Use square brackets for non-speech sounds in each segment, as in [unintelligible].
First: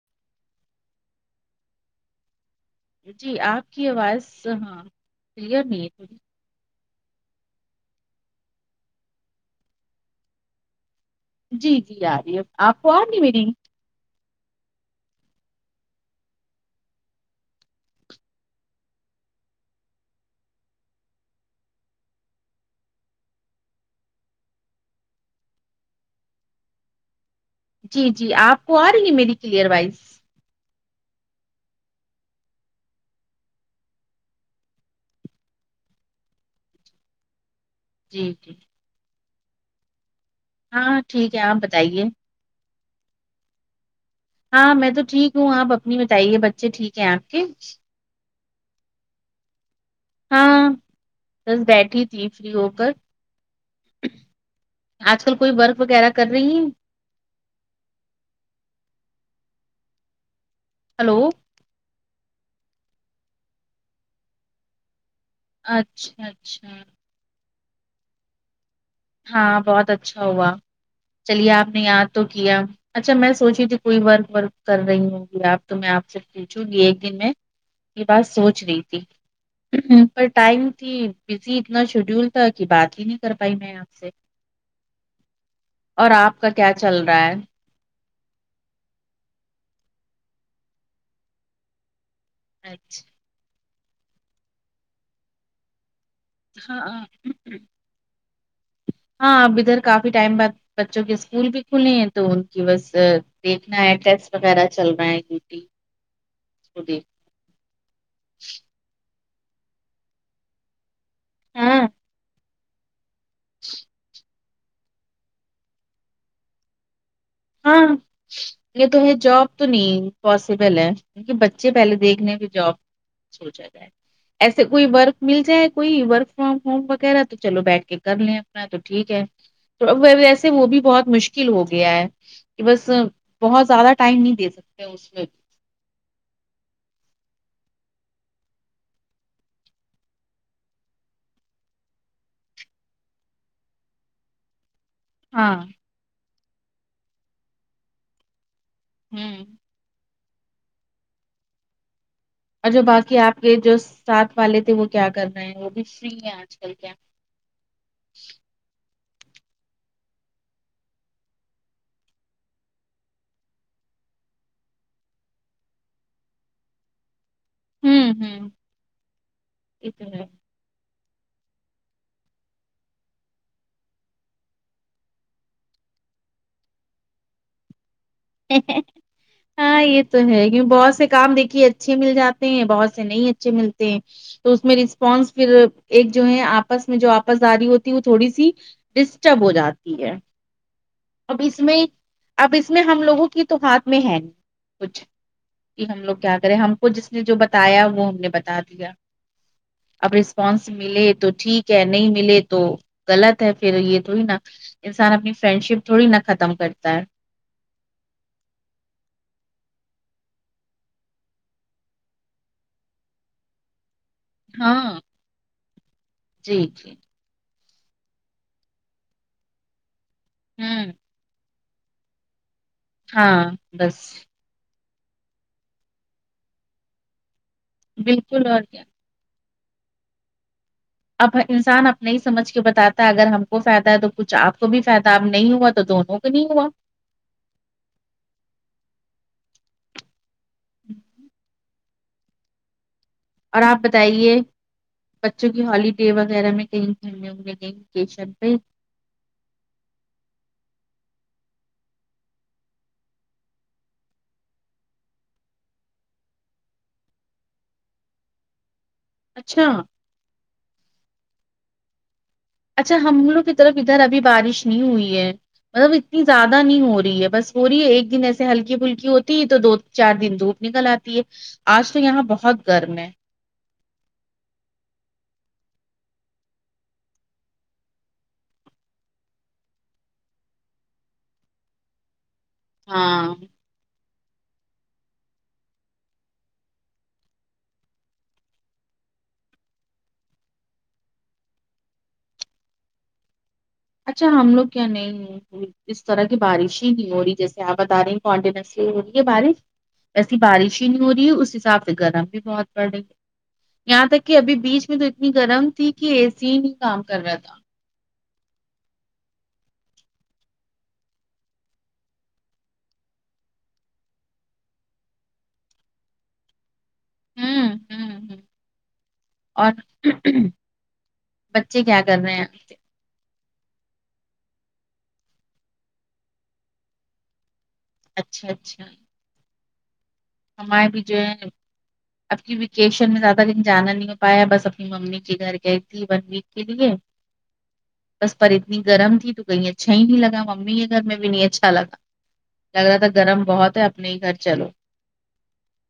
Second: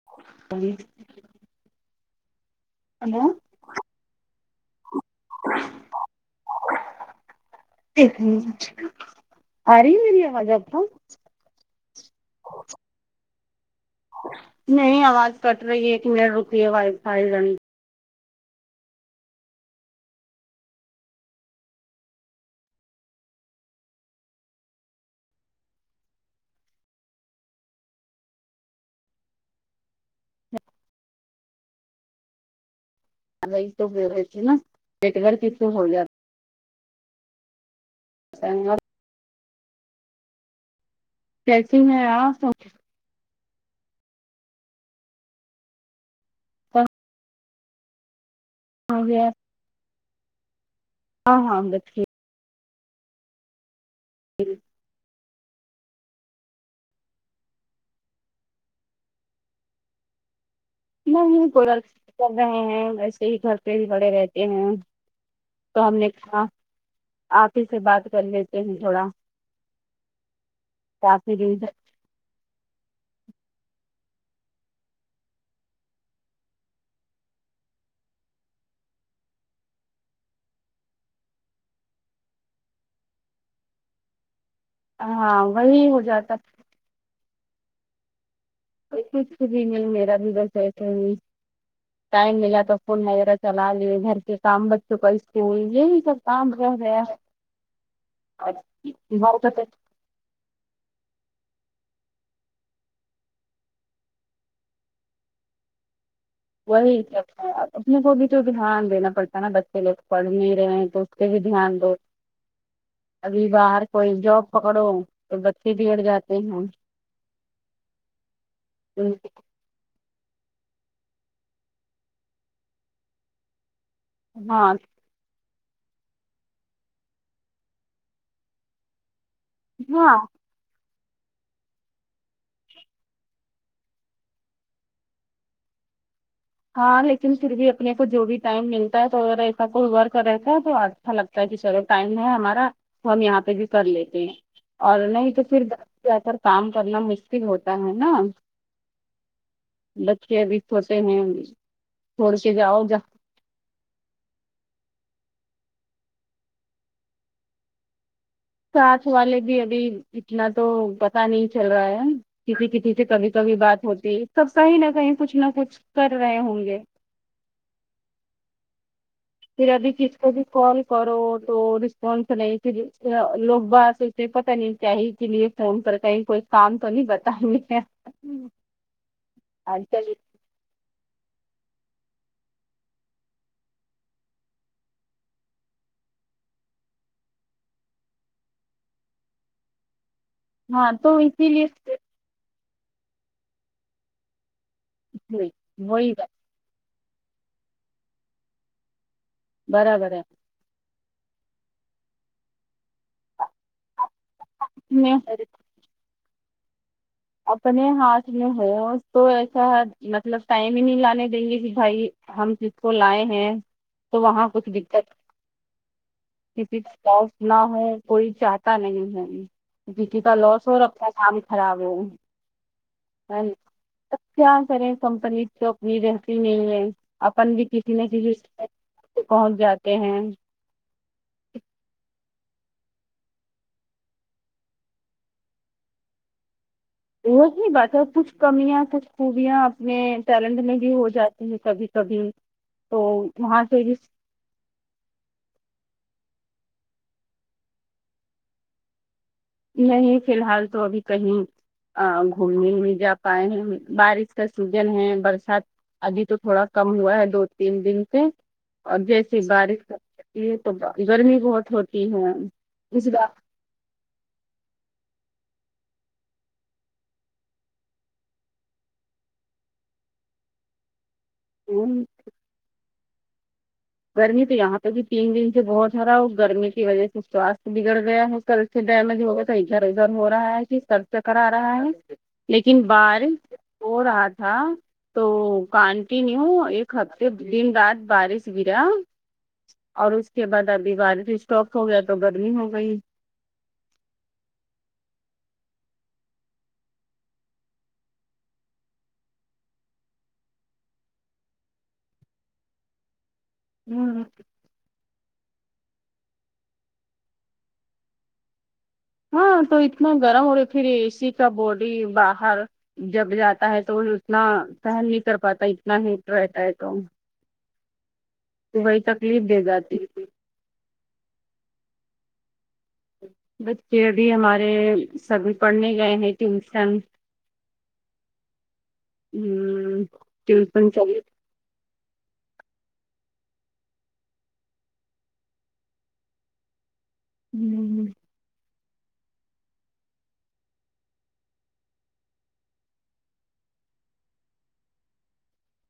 [unintelligible] ا جی آپ کی اوائس ہاں کلیئر نہیں ہے تھوڑی ای ایمک آ رہی میری آواز آتا جی جی آ رہی ہے آپ کو آ نہیں مری نہیں آواز کٹ رہی ہے ایک منٹ رکی آواز فائی جنی بجی جی آپ کو آ رہی ہے میری کلیئر وائز اائی تو نا پیٹ گھر کیس ہو جاتا جی بن جی جی ہے اور ہاں ٹھیک ہے آپ کیسی بتائیے ہیں آپ ہاں میں تو ٹھیک ہوں آپ اپنی بتائیے بچے ٹھیک ہیں آپ کے ہو گے ہاں بس ہاں بچے بیٹھی تھی فری ہو کر جی آج کل کوئی ورک وغیرہ کر رہی ہے ہلو نہیں کو کر رہے ہیں ویسے ہی گھر پہ بھی بڑے رہتے ہیں تو ہم نے اچھا کہا اچھا آپ ہی سے بات کر لیتے ہیں تھوڑا ہاں بہت اچھا ہوا کافی چلیے دن سے آپ نے یاد تو کیا اچھا میں سوچی تھی کوئی ورک ورک کر رہی ہوںگی آپ تو میں آپ سے پوھ گی ایک دن میں یہ بات سوچ رہی تھی پر ٹائم تھی بزی اتنا شیڈیول تھا کہ بات ہی نہیں کر پائی میں آپ سے ہاں وہی ہو اور جاتا آپ کا کیا چل رہا ہے کچھ بھی میل میرا بھی بسسے ٹائم ملا تھا فون اچھا وغیرہ چلا لیے گھر کے کام بچوں کو اس کے یہ بھی سب کام رہ گیا ہاں اچا ہاں اب ادھر کافی ٹائم بعد بچوں کے اسکول بھی کھلے ہیں تو ان کی بس دیکھنا ہے ٹیسٹ وغیرہ چل رہا ہے یٹی وہی اپنے کو بھی تو دھیان دینا پڑتا ہے نا بچے لوگ پڑھنے رہے ہیں تو بھی دھیان ہاں دو ابھی باہر کوئی جاب پکڑو اور بچے بگڑ جاتے ہیں ہاں یہ تو یہ جاب تو نہیں پاسبل ہے کیونکہ بچے پہلے دیکھنے کی جاب سوچا جائے ایسے ہاں کوئی بور مل جائے کوئی ورک فرام ہوم وغیرہ تو چلو بیٹھ کے کر لیں اپنا تو ٹھیک ہے تو ہاں ویسے وہ بھی بہت مشکل ہو گیا ہے کہ بس بہت زیادہ ٹائم نہیں دے سکتے اس میں ہاں لیکن پھر بھی اپنے کو جو بھی ٹائم ملتا ہے تو ا ایسا کوئی ور کا رہتا ہے تو آج اچھا لگتا ہے کہ سرو ٹائم ہے ہمارا تو ہم یہاں پہ بھی کر لیتے ہیں اور نہیں تو ہاں پھر ج کر کام کرنا مشکل ہوتا ہے نا ہوں بچے ا بھی سوتے ہیں چھوڑ کے اور جو جاؤ جب باقی آپ کے جو ساتھ والے تھے وہ کیا کر رہ ہے وہ بھی فری ہے آج کل کیا ساتھ والے بھی ابھی اتنا تو پتا نہیں چل رہا ہے کسی کسی سے کبھی کبھی بات ہوتی سب صحی نہ کہیں کچھ نہ کچھ کر رہے ہوں گے ہوں ہوں پھر ابھی یہ تو کس کو ہے بھی کال کرو تو رسپانس نہیں لوگ بس اس سے پتہ نہیں چاہے کے لیے تو ان پر کہیں کوئی کام تو نہیں بتا ہاں یہ تو ہے کی بہت سے کام دیک اچھے مل جاتے ہیں بہت سے نہیں اچھے ملتے ہیں تو اس میں رسپانس پھر ایک جو ہے آپس میں جو آپس ج رہی ہوتی وہ تھوڑی سی ڈسٹرب ہو جاتی ہے ہاں تو اب اسی اس میں لیے اب اس میں ہم لوگوں کی تو ہاتھ میں ہے کچھ کہ ہم وہی لوگ کیا کریں ہم کو جس نے جو بتایا وہ ہم نے بتا دیا برابر اب رسپانس ملے تو ٹھیک کہ نہیں ملے تو غلط ہے پھر یہ تو ہی نا انسان اپنی ہے فرینڈ شپ تھوڑی نا ختم کرتا ہے اپنے ہاتھ میں ہو تو ایسا مطلب ٹائم ہی نہیں لانے دیں گے کہ بھائی ہم کس کو لائے ہیں تو وہاں کچھ ہاں دقت جی کسی جی نہ ہو کوئی چاہتا نہیں ہے بیٹی کا لوس ہو ہوں اپنا کام خراب ہو ہاں بس کیا کریں کمپلیٹ تو اپنی رہتی- کسی بالکل اور کیا نے کون جاتے ہیں اب انسان اپنے ہی سمجھ کے بتاتا اگر ہم کو فائدہ ہے تو کچھ اپ کو بھی فائدہ نہیں ہوا تو دونوں نہیںوا وہ اتنی بات ہے کچھ کمی ہے کچھ خوبیاں اپنے- پیرنٹ میں بھی ہو جاتی ہے تبھی تو ابھی تو اور وہاں اپ سے بھی بتائیے- بچوں کی خالی ٹیبل وغیرہ میں کہیں- نہیں فی الحال تو ابھی کہیں گھومنے میں جا پائے ہیں بارش کا سوجن ہیں برسات- علی تو تھوڑا کم ہوا ہے دو تین دن سے اور اچھا گرمی بہت ہوتی ہے- اچھا، اس ہم بات دونوں کی طرف ادھر ابھی بارش نہیں ہوئی ہے- اب اتنی زیادہ نہیں ہو رہی ہے بس ہو رہی ہے ایک دن ایسے ہلکی پھلکی ہوتی ہے تو دو، چار دن دھوپ نکل اتی ہے اج تو یہاں بہت گرم ہے- سر نہیں تو یہاں پہ بھی تین دن سے بہت ہرا گرمی کی وجہ سے تو اس بگڑ گیا ہو کل ہو رہا ہے کہ سر سے کرا رہا ہے لیکن بار ہاں ہو رہا تھا تو کنٹینیو ایک ہفتے دن رات بارش- میرا اور اس کے بعد ابھی بارش سٹاپ ہو گیا تو گرمی ہو گئی اچھا ہم لوگ کیا نہیں اس طرح کی بارشیں نہیں ہو رہی جیسے اپ بتا رہی ہوں کونٹینسلی ان کے بارش- ایسی بارش ہی نہیں ہو رہی اس حساب سے گرم بھی بہت بڑے یہاں ہوں تک کہ ابھی بیچ میں تو اتنی گرم تھی کہ جی کام کر رہا تھا ہاں تو اتنا گرم اور اس کے لیے اسی کا باڈی باہر- جب جاتا ہے تو اتنا ٹائم نہیں کر پاتا اتنا نہیں رہتا ہے تو ہوں ہ ہ تو وہی تکلیف دے اور جاتی ہے۔ بچے کیا کر رہے ہیں? یہ ابھی ہمارے سبھی پڑھنے گئے ہیں ٹیوشن- اچھا -اچھا ہوں ہمارے بھی جو ہے اپ کی ایپلیکیشن میں زیادہ لیکن جانا نہیں پایا بس اپنی امی کے گھر گئی تھی ٹھیک ہے اپ کی ہوں بس پری اتنی گرم تھی تو کہیں اچھا ہی نہیں لگا ممی کے گھر میں بھی نہیں اچھا لگا- لگ رہا تھا گرم بہت ہے اپنے گھر چلو-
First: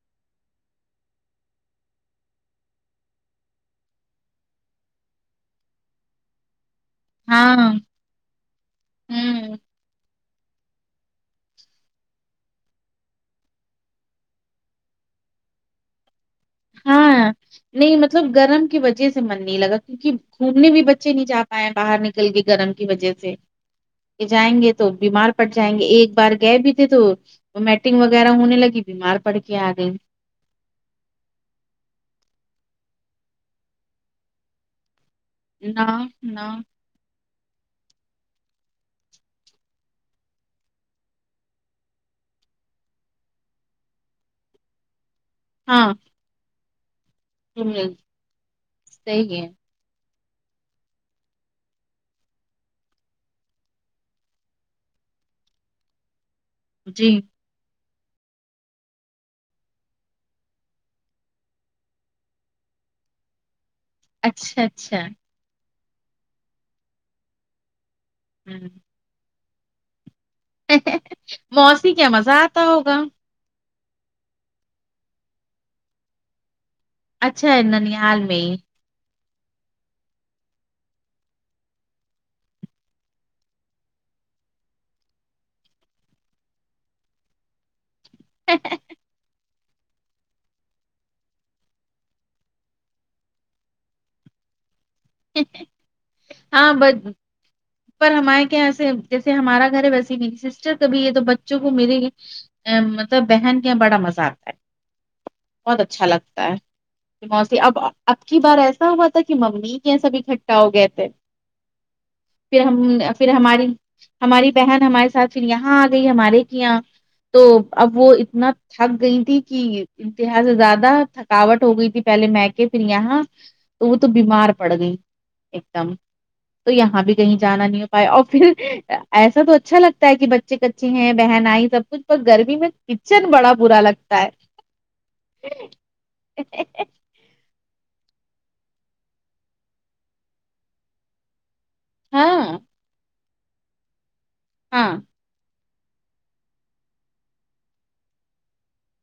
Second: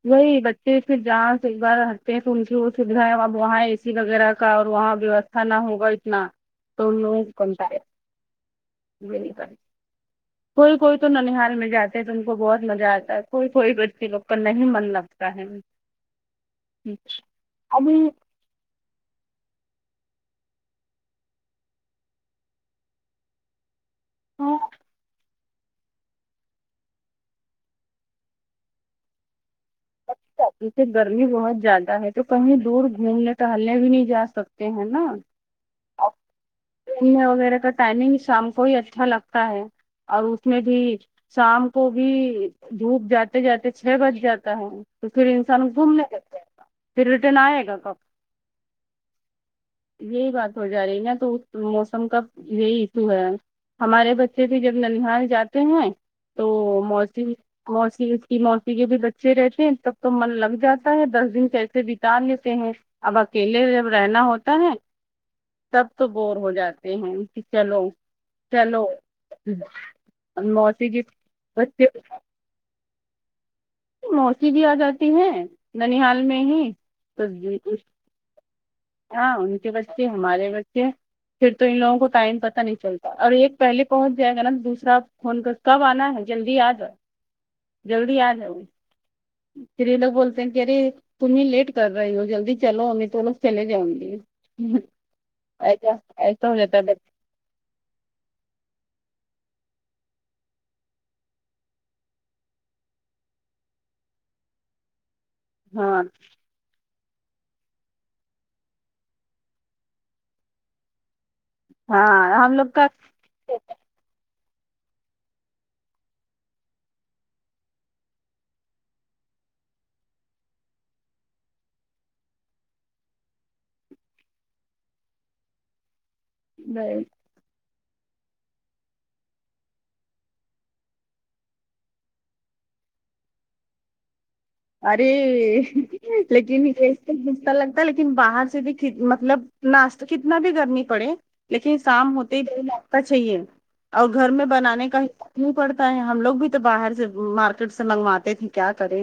وہی بچے پھر جہاں سے ایک بار ہٹتے ہیں تو ان کے وغیرہ کا اور وہاں بھی انا ہوگا اتنا تم لوگ ہاں ہوں کوئی- کوئی, تو ننہال مل جاتے ہیں تم کو بہت مزہ اتا ہے کوئی کوئی گچی لوکل نہیں بن سکتا ہے [unintelligible] ہاں نہیں ابھی مطلب گرم کی وجہ سے- من نہیں لگا کیونکہ گھومنے بھی بچے نہیں جا پائے باہر نکل کے گرم کی وجہ سے یہ جائیں گے تو بیمار - پڑ جائیں گے ایک بار گئے بھی تھے تو میٹنگ وغیرہ ہونے لگی بیمار پڑ کے ا گئی [unintelligible] گرمی بہت زیادہ ہے تو کہیں دور گھومنے ٹالنے بھی نہیں جا سکتے ہیں نا ن- ن میرے کو ٹائم ہی شام کو ہی اچھا لگتا ہے - اور اس میں بھی شام کو بھی دھوپ جاتے جاتے چھ بج جاتے [unintelligible] ہ صحی ہے یہی بات ہو جا رہی ہے ن تو موسم کا یہی ایشو ہے ہمارے بچے بھی جب ننار جاتے ہیں تو جی موسم موسی اس کی موسی کے بھی بچے رہتے ہیں تب تو من لگ جاتا ہے دس دن کییسے بتاان لیتے ہیں اب اکیلے جب رہنا ہوتا اچھا ہے اچھا تب تو بور ہو جاتے ہیں کہ چلو ہوں چلو موسی کی بے زاتدہ ہوگا موسی بھی آ جاتی ہے ننیحال میں ہی تو اچھا ہے ننیال میں ہی ہاں ان کے بچے ہمارے بچے پھر تو ان لوگوں کو ٹائم پتا نہیں چلتا اور ایک پہلے پہنچ جائے گا نا دوسرا فون کر کب آنا ہے جلدی آ جاؤ جلدی آ جاؤ پھر یہ لو بولتے ہیں کہ ارے تمیں لیٹ کر رہے ہو جلدی چلوی تو لوگ چلے جاؤں گی ہ ایسا ایسا ہو ہاں جاتا ہے بٹ پر ہمارے کیااں ایسے جیسے ہمارا گھر ہے ویسے میری سسٹر کبھی یہ تو بچوں کو میرے ا مطلب بہن کے یہاں بڑا مزہ آتا ہے بہت ہاں اچھا لگتا ہے موسی اب اب کی بار ایسا ہوا تھا کہ ممی کیا سب اکٹھا ہو گئے تھے ہاں پھر لوگ ہم کا پھر ہماری ہماری بہن ہمارے ساتھ پھر یہاں آ گئی ہمارے کی یہاں تو اب وہ اتنا تھک گئی تھی کہ انتہا سے زیادہ تھکاوٹ ہو گئی تھی پہلے میں کے پھر یہاں تو وہ تو بیمار پڑ گئی ایک دم تو یہاں بھی کہیں جانا نہیں ہو پائے اور پھر ایسا تو اچھا لگتا ہے کہ بچے کچے ہیں بہن آئی سب کچھ تو گرمی میں کچن بڑا برا لگتا ہے ارے لیکین گھستا لگتا ہے لیکن باہر سے بھی مطلب ناشہ کتنا بھی کررمی پڑے لیکن شام ہوتے ہی ہاں دیر لگتا چاہیے اور گھر میں بنانے ہاں کا ح نہیں پڑتا ہے ہم لوگ بھی تو باہر سے مارکیٹ سے منگواتے تھے کیا کریں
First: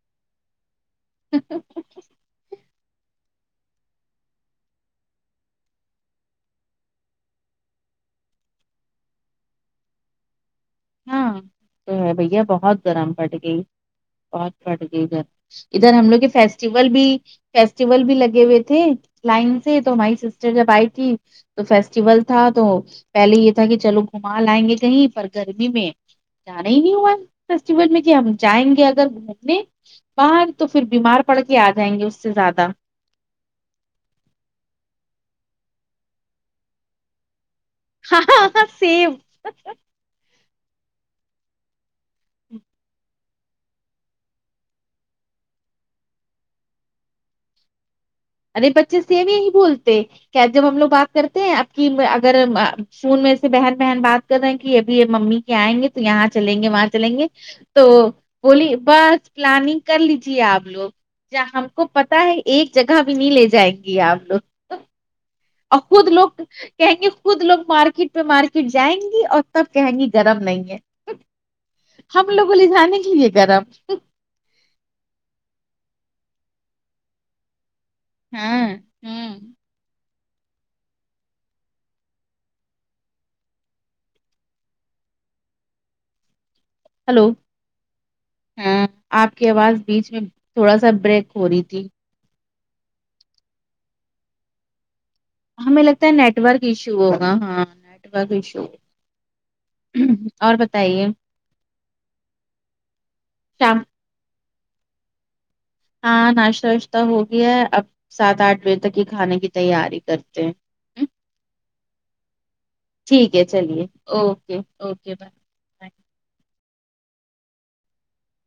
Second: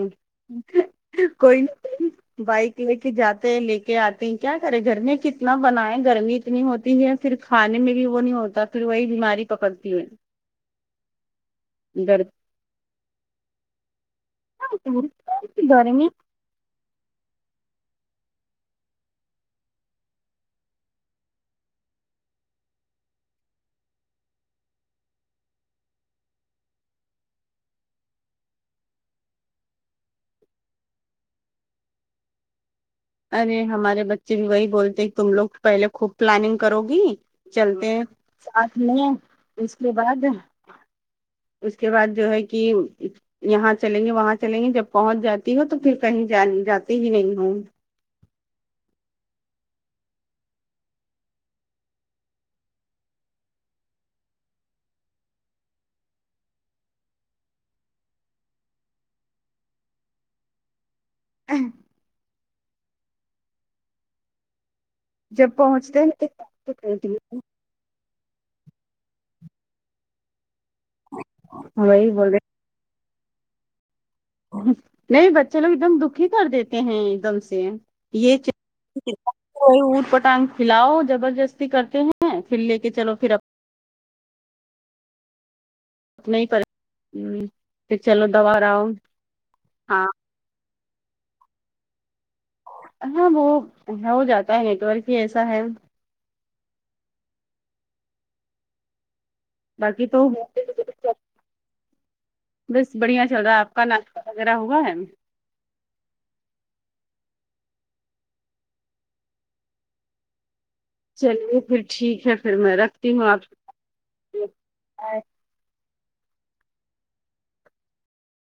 کوئی نہیں بائک لے کے جاتے ہیں لے کے آتے ہیں کیا کرے گرمی کتنا بنا ہے گرمی اتنی ہوتی ہے پھر کھانے میں بھی وہ نہیں ہوتا پھر وہی بیماری پکڑتی ہے ہاں تو ہے گرمی بھیا بہت گرم پٹ گئی بہت پڑ گئے ادھر ادھر گرمی ہم لوگ کے فیس فسٹیول بھی فیسٹیول بھی لگے ہوئے تھے لائن سے تو ہماری سسٹر جب آئی تھی تو فیسٹیول تھا تو پہلے یہ تھا کہ چلو گھما لائیں گے کہیں پر گرمی میں جانا ہی نہیں ہوا فیسٹیول میں کہ ہم جائیں گے اگر گھومنے بر تو پھر بیمار پڑ کے آ جائیں گے اس سے زیادہ ارے ہمارے بچے بھی وہی بولتے تم لوگ پہلے خوب پلاننگ کرو گی چلتے ہیں ہاں ساتھ میں سیب اس کے بعد اس کے بعد جو ہے کہ یہاں چلیں گے وہاں چلیں گے جب پہنچ جاتی ہو تو پھر کہیں ج جاتی ہی نہیں ہوں ارے بچے سی بھی ہی بولتے کیا جب ہم لوگ بات کرتے ہیں آپ کی اگر فون میں سے بہن بہن بات کر ہیں کہ ابھی یہ ممی کے آئیں گے تو یہاں چلیں گے وہاں چلیں گے تو بولی بس پلاننگ کر لیجیے آپ لوگ کیا ہم کو پتا ہے ایک جگہ بھی نہیں لے جائیں گی آپ لوگ جب اور پہنچتے خود لوگ کہیں گے ہیں خود لوگ مارکیٹ پہ مارکیٹ جائیں گی اور تب کہیں گی گرم نہیں ہے وہی ہم بول لوگوں لے جانے کے لیے کرم نہیں بچے لوگ ایک دم دکھی کر دیتے ہیں ایک دم سے یہ ہاں ہوں وہ اٹ پٹانگ پھلاؤ زبردستی کرتے ہیں پھر لے کے چلو پھر ا نہیں پ ہلو ہاں آپ کی آواز ہاں بیچ میں تھوڑا سا بریک ہو رہی تھی ہاں وہ ہو جاتا ہے نیٹورک ہی ایسا ہے نیٹورک ایشو ہوگا ہاں نیٹورک ایشو باقی تو اور ائ بس بڑھیا چل رہا ہے آپ کا ناشہ وغیرہ ہوا ہے ہاں ناشتہ واشتہ ہو گیا ہے اب سات آٹھ بجے تک ہی کھانے کی تیاری کرتے ہیں چلیے پھر ٹھیک ہے پھر میں رکھ ٹھیک ہے چلیے اوکے اوکے بائے